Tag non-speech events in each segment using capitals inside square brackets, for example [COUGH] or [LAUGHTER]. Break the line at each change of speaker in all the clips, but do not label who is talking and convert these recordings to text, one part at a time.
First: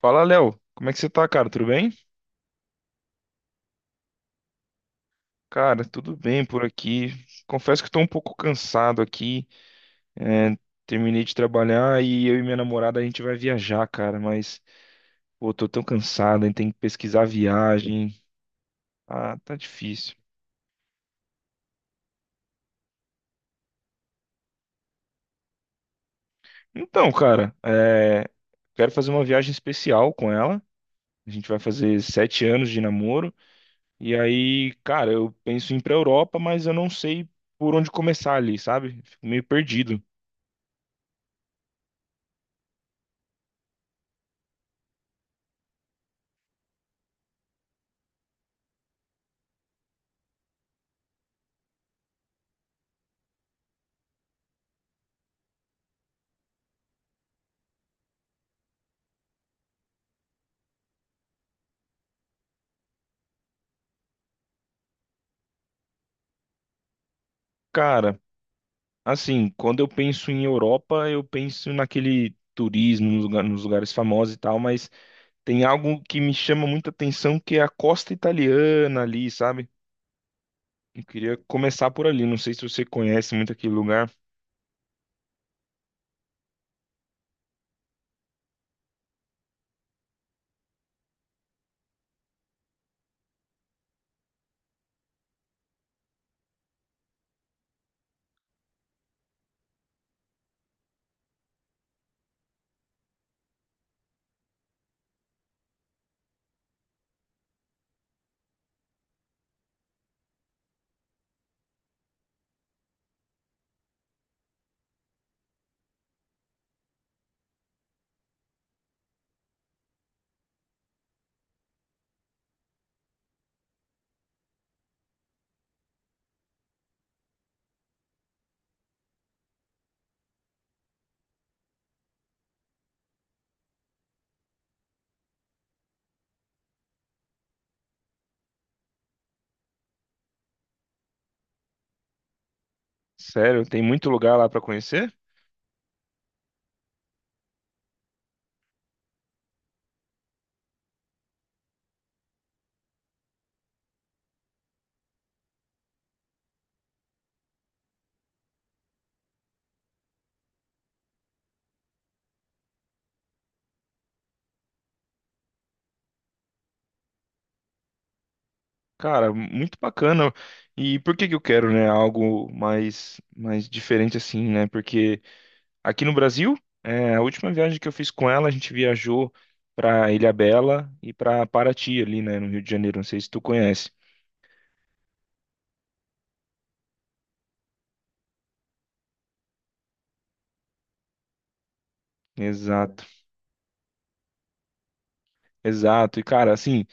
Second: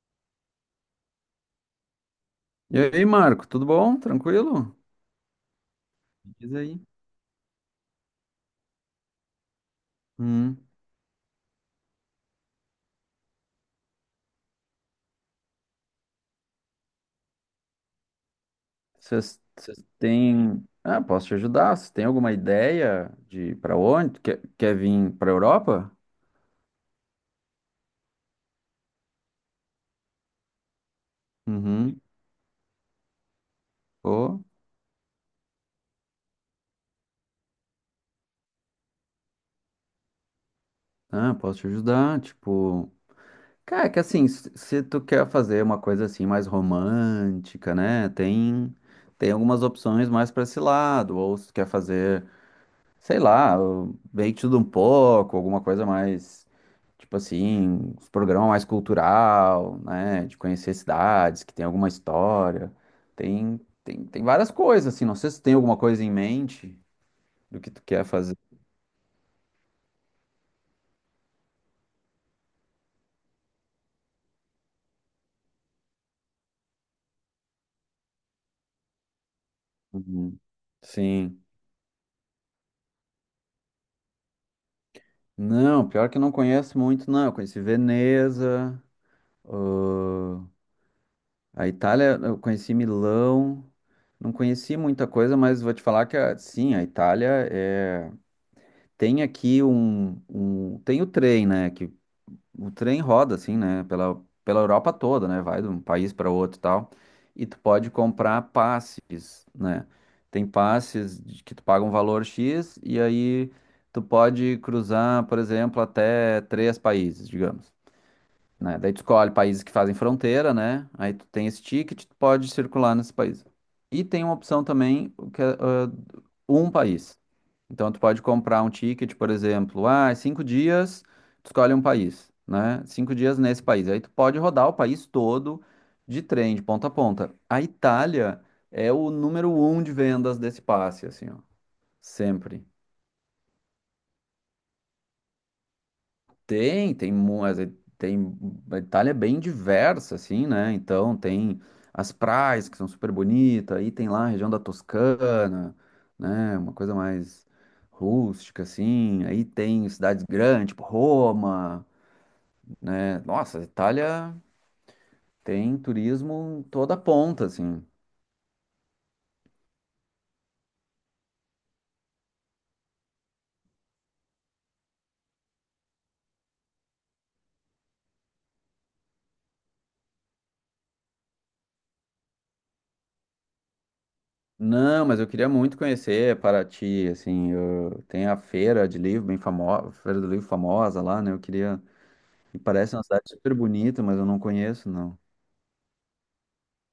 Fala, Léo. Como é que você tá, cara? Tudo bem?
E aí, Marco, tudo bom? Tranquilo?
Cara, tudo
Me
bem
diz
por
aí.
aqui. Confesso que tô um pouco cansado aqui. É,
Hum.
terminei de trabalhar e eu e minha namorada a gente vai viajar, cara. Mas, pô, tô tão cansado, hein? Tem que pesquisar a viagem. Ah,
Vocês
tá
vocês
difícil.
têm. Ah, posso te ajudar? Vocês têm alguma ideia de para onde? Quer vir para Europa?
Então, cara, é, quero fazer uma viagem especial com ela. A gente vai fazer
Uhum.
7 anos de namoro. E
Pô.
aí, cara, eu penso em ir pra Europa, mas eu não sei por onde começar ali, sabe? Fico meio perdido.
Ah, posso te ajudar. Tipo, cara, que assim, se tu quer fazer uma coisa assim mais romântica, né? Tem algumas opções mais para esse lado. Ou se tu quer fazer, sei lá, bem de tudo um pouco, alguma coisa mais. Tipo assim, os programas mais cultural, né? De conhecer cidades que tem alguma história. Tem, tem várias coisas, assim. Não sei se tem alguma coisa em mente do que tu quer
Cara,
fazer.
Assim, quando eu penso em Europa, eu penso naquele turismo, nos lugares famosos e tal, mas tem algo que me chama muita atenção que é a costa italiana ali, sabe?
Uhum.
Eu queria
Sim.
começar por ali, não sei se você conhece muito aquele lugar.
Não, pior que eu não conheço muito, não. Eu conheci Veneza, ah, a Itália, eu conheci Milão. Não conheci muita coisa, mas vou te falar que, sim, a Itália é. Tem aqui um, um- tem o trem, né, que o trem roda assim, né, pela Europa toda, né, vai de um país para outro e tal, e tu pode comprar passes, né, tem passes que tu paga um valor X e aí tu pode cruzar, por exemplo, até três países, digamos, né, daí tu escolhe países que fazem fronteira, né, aí tu tem esse ticket, tu pode circular nesse país. E tem uma opção também, o que é, um país. Então, tu pode comprar um ticket, por exemplo, 5 dias, tu escolhe um país, né? 5 dias nesse país. Aí tu pode rodar o país todo de trem, de ponta a ponta. A Itália é o número um de vendas desse passe, assim, ó, sempre.
Sério, tem muito lugar lá para conhecer?
Tem, a Itália é bem diversa, assim, né? Então tem as praias que são super bonitas, aí tem lá a região da Toscana, né? Uma coisa mais rústica, assim. Aí tem cidades grandes, tipo Roma, né? Nossa, a Itália tem turismo em toda ponta, assim.
Cara, muito bacana. E por que que eu quero, né, algo mais diferente assim, né? Porque aqui no Brasil. É, a última viagem que eu fiz com ela, a gente viajou para Ilhabela e para Paraty ali, né, no Rio de Janeiro. Não sei se tu conhece.
Não, mas eu queria muito conhecer Paraty, assim, tem a feira do livro famosa lá, né? Eu queria E parece uma
Exato,
cidade super bonita, mas eu não conheço, não.
exato. E cara, assim,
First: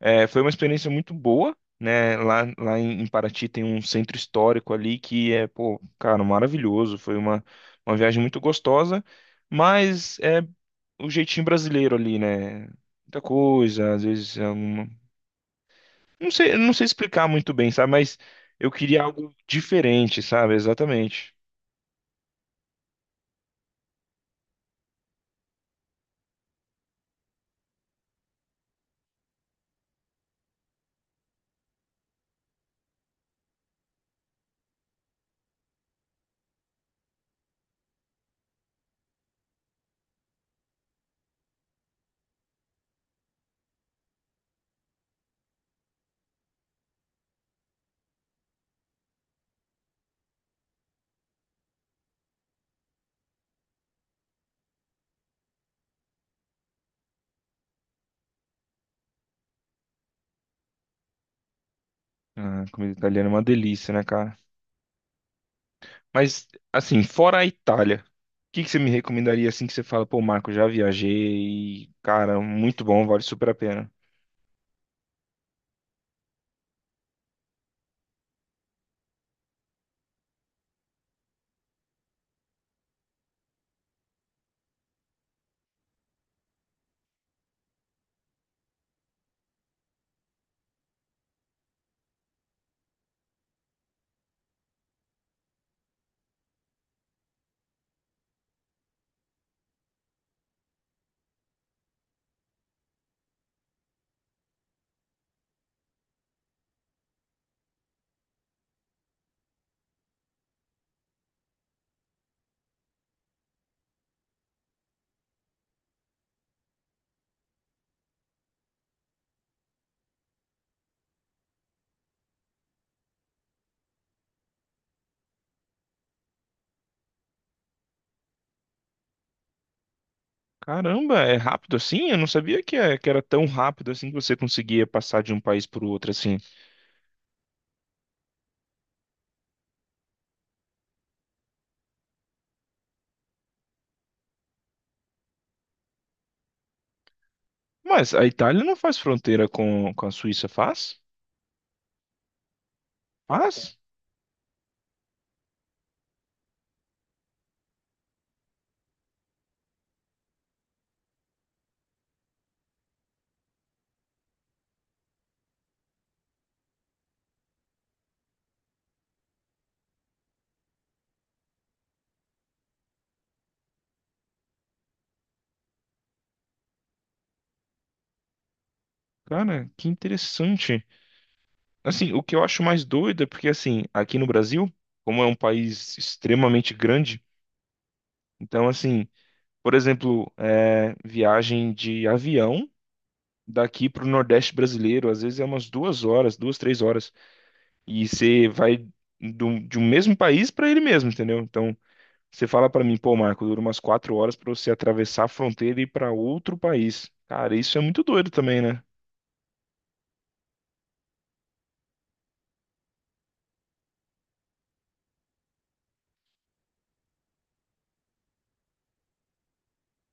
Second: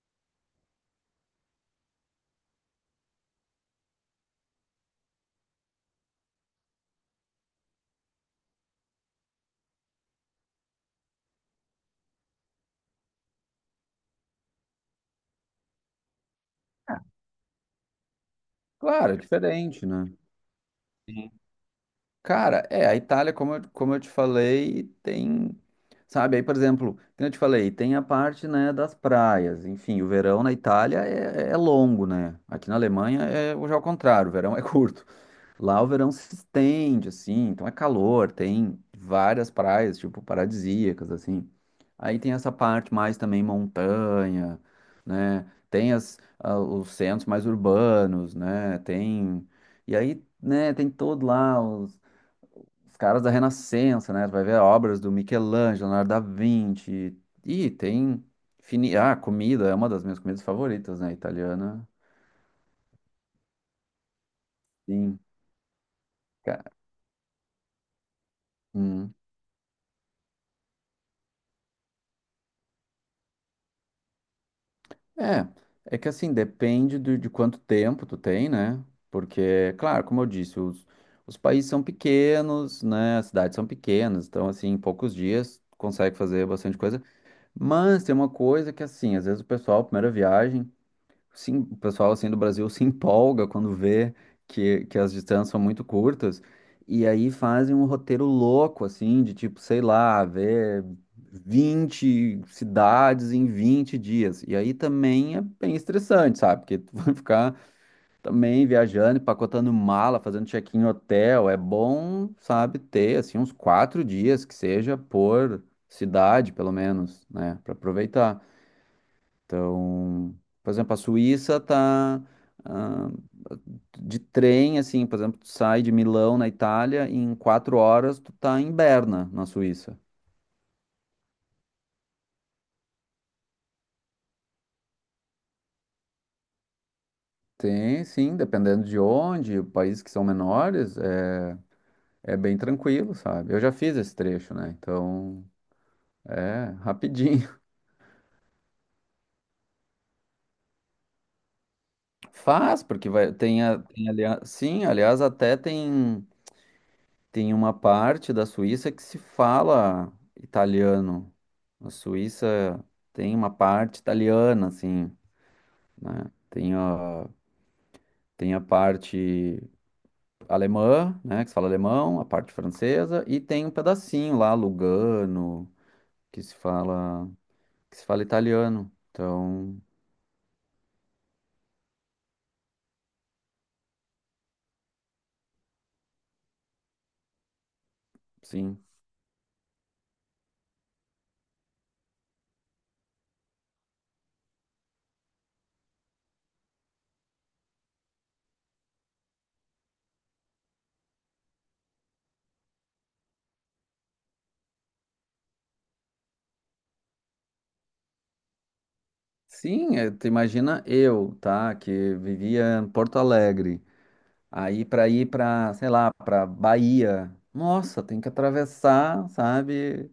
é, foi uma experiência muito boa, né? Lá em Paraty tem um centro histórico ali que é, pô, cara, maravilhoso. Uma viagem muito gostosa, mas é o jeitinho brasileiro ali, né? Muita coisa, às vezes é Não sei, eu não sei
Ah,
explicar muito bem, sabe? Mas eu queria
claro, é
algo
diferente, né?
diferente, sabe?
Sim.
Exatamente.
Cara, é, a Itália, como eu te falei, tem. Sabe, aí, por exemplo, como eu te falei, tem a parte, né, das praias. Enfim, o verão na Itália é longo, né? Aqui na Alemanha é já ao contrário, o verão é curto. Lá o verão se estende, assim, então é calor, tem várias praias, tipo, paradisíacas, assim. Aí tem essa parte mais também montanha, né? Tem os centros mais urbanos, né? Tem... E aí, né, tem todo lá os caras da Renascença, né? Tu vai ver obras do Michelangelo, Leonardo da Vinci. E tem... Ah, comida, é uma das minhas comidas favoritas, né? Italiana.
Ah, comida italiana é uma delícia, né, cara?
Sim.
Mas,
Ca-
assim, fora a Itália, o que que você me
hum.
recomendaria assim que você fala, pô, Marco, já viajei e, cara, muito bom, vale super a pena.
É, é que assim, depende de quanto tempo tu tem, né? Porque, claro, como eu disse, os países são pequenos, né? As cidades são pequenas, então, assim, em poucos dias consegue fazer bastante coisa. Mas tem uma coisa que, assim, às vezes o pessoal, primeira viagem. Sim, o pessoal assim do Brasil se empolga quando vê que as distâncias são muito curtas e aí fazem um roteiro louco assim, de tipo, sei lá, ver 20 cidades em 20 dias. E aí também é bem estressante, sabe? Porque tu [LAUGHS] vai ficar também viajando, empacotando mala, fazendo check-in em hotel. É bom, sabe, ter assim uns 4 dias que seja por cidade, pelo menos, né, para aproveitar. Então, por exemplo, a Suíça tá, ah, de trem, assim, por exemplo, tu sai de Milão, na Itália, e em 4 horas tu tá em Berna, na Suíça.
Caramba, é rápido assim? Eu não sabia que era tão rápido assim que você conseguia passar de um país para o outro assim.
Tem, sim, dependendo de onde, países que são menores, é, bem tranquilo, sabe? Eu já fiz esse trecho, né? Então, é rapidinho.
Mas a Itália não faz fronteira com a Suíça, faz?
[LAUGHS] Faz, porque vai, tem,
Faz?
tem aliás, sim, aliás, até tem. Tem uma parte da Suíça que se fala italiano. A Suíça tem uma parte italiana, assim, né? Tem a parte alemã, né, que se fala alemão, a parte francesa, e tem um pedacinho lá, Lugano, que se fala, que se fala italiano.
Cara,
Então,
que interessante. Assim, o que eu acho mais doido é porque, assim, aqui no Brasil, como é um país extremamente grande, então,
sim.
assim, por exemplo, é, viagem de avião daqui para o Nordeste brasileiro, às vezes é umas 2 horas, 2, 3 horas, e você vai de um mesmo país para ele mesmo, entendeu? Então, você fala para mim, pô, Marco, dura umas 4 horas para você atravessar a fronteira e ir para outro país. Cara, isso é muito doido também, né?
Sim, tu imagina eu, tá, que vivia em Porto Alegre. Aí para ir para, sei lá, para Bahia. Nossa, tem que atravessar, sabe?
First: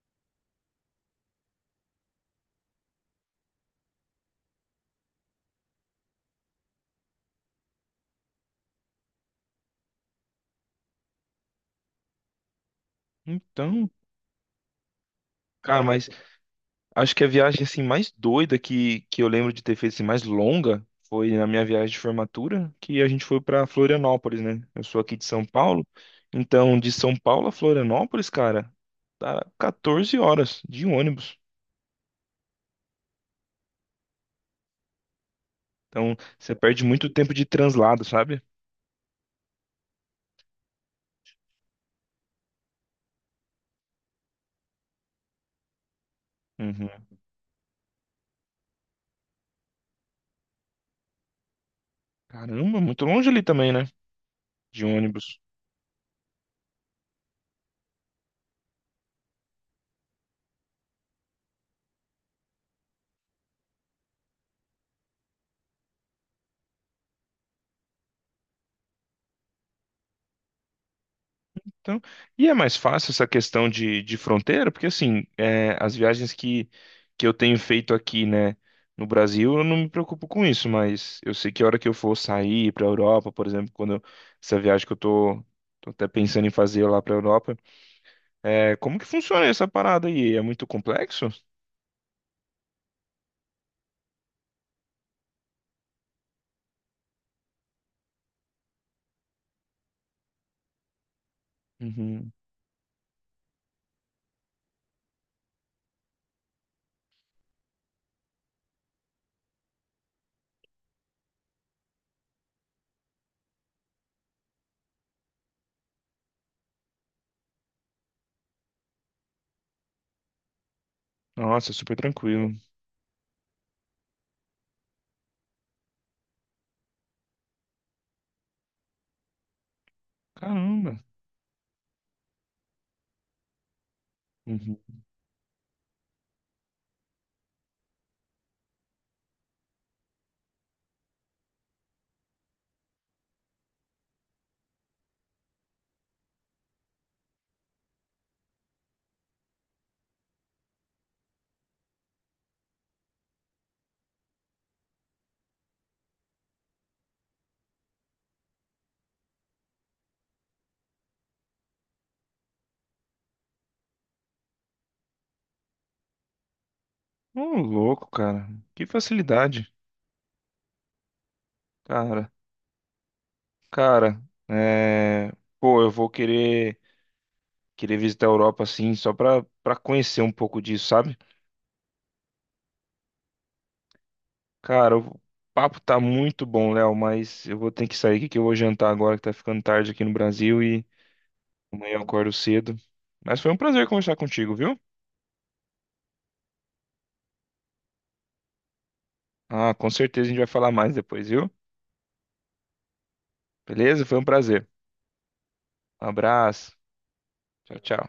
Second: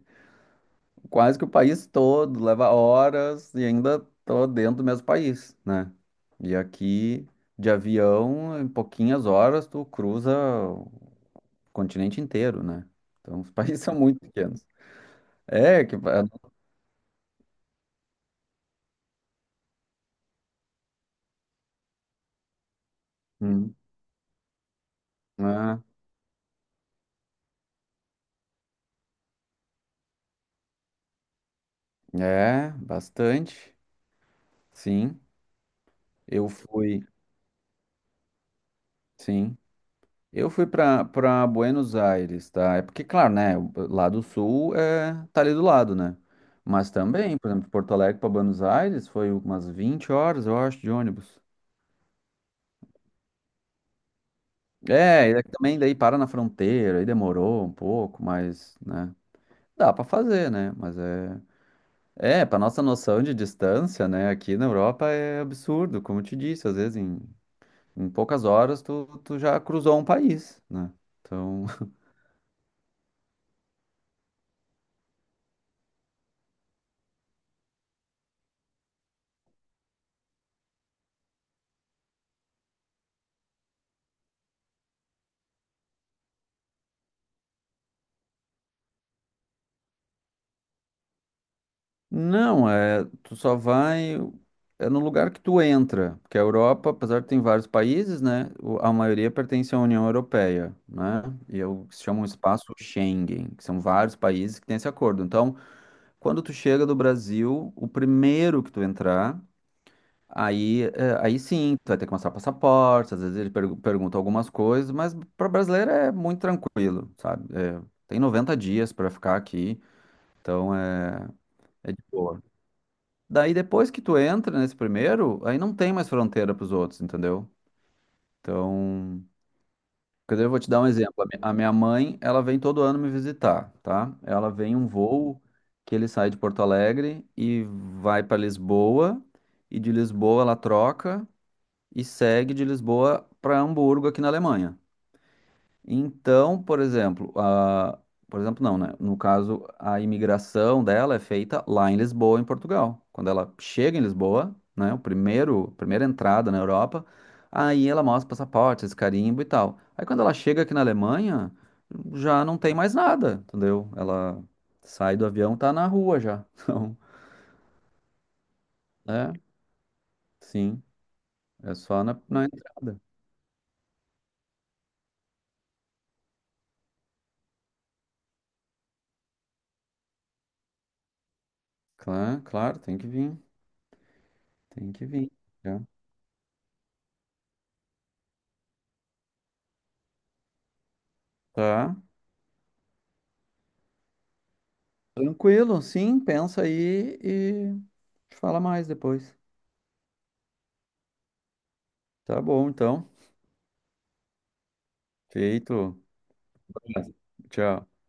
Quase que o país todo, leva horas e ainda tô dentro do mesmo país, né? E aqui de avião, em pouquinhas horas tu cruza o continente inteiro, né? Então os países [LAUGHS]
Então,
são muito pequenos.
cara,
É que
mas acho que a viagem assim mais doida que eu lembro de ter feito assim, mais longa foi na minha viagem de formatura, que a gente foi para
Hum.
Florianópolis, né? Eu sou aqui de São
Ah,
Paulo, então de São Paulo a Florianópolis, cara, dá 14 horas de ônibus.
é bastante. Sim,
Então
eu
você perde
fui,
muito tempo de translado, sabe?
sim. Eu fui pra para Buenos Aires, tá? É porque, claro, né? Lá do sul é, tá ali do lado, né? Mas
Uhum.
também, por exemplo, de Porto Alegre para Buenos Aires foi umas 20 horas, eu acho, de ônibus.
Caramba, muito longe ali também, né? De
É, e
ônibus.
daí também daí para na fronteira, aí demorou um pouco, mas, né? Dá pra fazer, né? Mas é. É, pra nossa noção de distância, né? Aqui na Europa é absurdo, como eu te disse, às vezes em poucas horas tu já cruzou um país, né? Então.
Então, e é mais fácil essa questão de fronteira, porque assim, é, as viagens que eu tenho feito aqui, né, no Brasil, eu não me preocupo com isso, mas eu sei que a hora que eu for sair para a Europa, por exemplo, essa viagem que eu tô até pensando em fazer lá para a Europa, é, como que funciona essa parada aí? É muito complexo?
Não, é, tu só vai é no lugar que tu entra, porque a Europa, apesar de ter vários países, né, a maioria pertence à União Europeia, né, e é o que se chama um
Uhum.
espaço Schengen, que são vários países que têm esse acordo. Então, quando tu chega do Brasil, o primeiro que tu entrar, aí, é, aí sim, tu vai ter que mostrar passaporte, às vezes ele pergunta algumas coisas, mas para brasileiro é muito tranquilo, sabe? É, tem 90 dias para ficar aqui, então é,
Nossa,
é
super
de boa.
tranquilo.
Daí depois que tu entra nesse primeiro, aí não tem mais fronteira pros outros, entendeu? Então, quer dizer, eu vou te dar um
Caramba.
exemplo. A minha mãe, ela vem todo ano me visitar, tá? Ela vem um
Uhum.
voo que ele sai de Porto Alegre e vai para Lisboa, e de Lisboa ela troca e segue de Lisboa para Hamburgo aqui na Alemanha. Então, por exemplo, não, né? No caso, a imigração dela é feita lá em Lisboa, em Portugal. Quando ela chega em Lisboa, né? Primeira entrada na Europa, aí ela mostra passaporte, esse carimbo e tal. Aí quando ela chega aqui na Alemanha, já não tem mais nada, entendeu? Ela sai do avião, tá na rua já. [LAUGHS]
Ô, louco, cara. Que
Então, é,
facilidade.
sim, é só na,
Cara,
na entrada.
cara, é... Pô, eu vou querer. Queria visitar a Europa assim, pra conhecer um pouco disso, sabe?
Claro, claro, tem que vir, tem
Cara,
que
o
vir.
papo
Já.
tá muito bom, Léo, mas eu vou ter que sair aqui que eu vou jantar agora que tá ficando tarde aqui no Brasil e amanhã
Tá.
eu acordo cedo. Mas foi um prazer conversar contigo, viu?
Tranquilo, sim, pensa aí e fala mais depois.
Ah, com certeza a gente vai falar mais depois, viu?
Tá bom, então.
Beleza? Foi um prazer.
Feito.
Um abraço. Tchau,
Tchau.
tchau.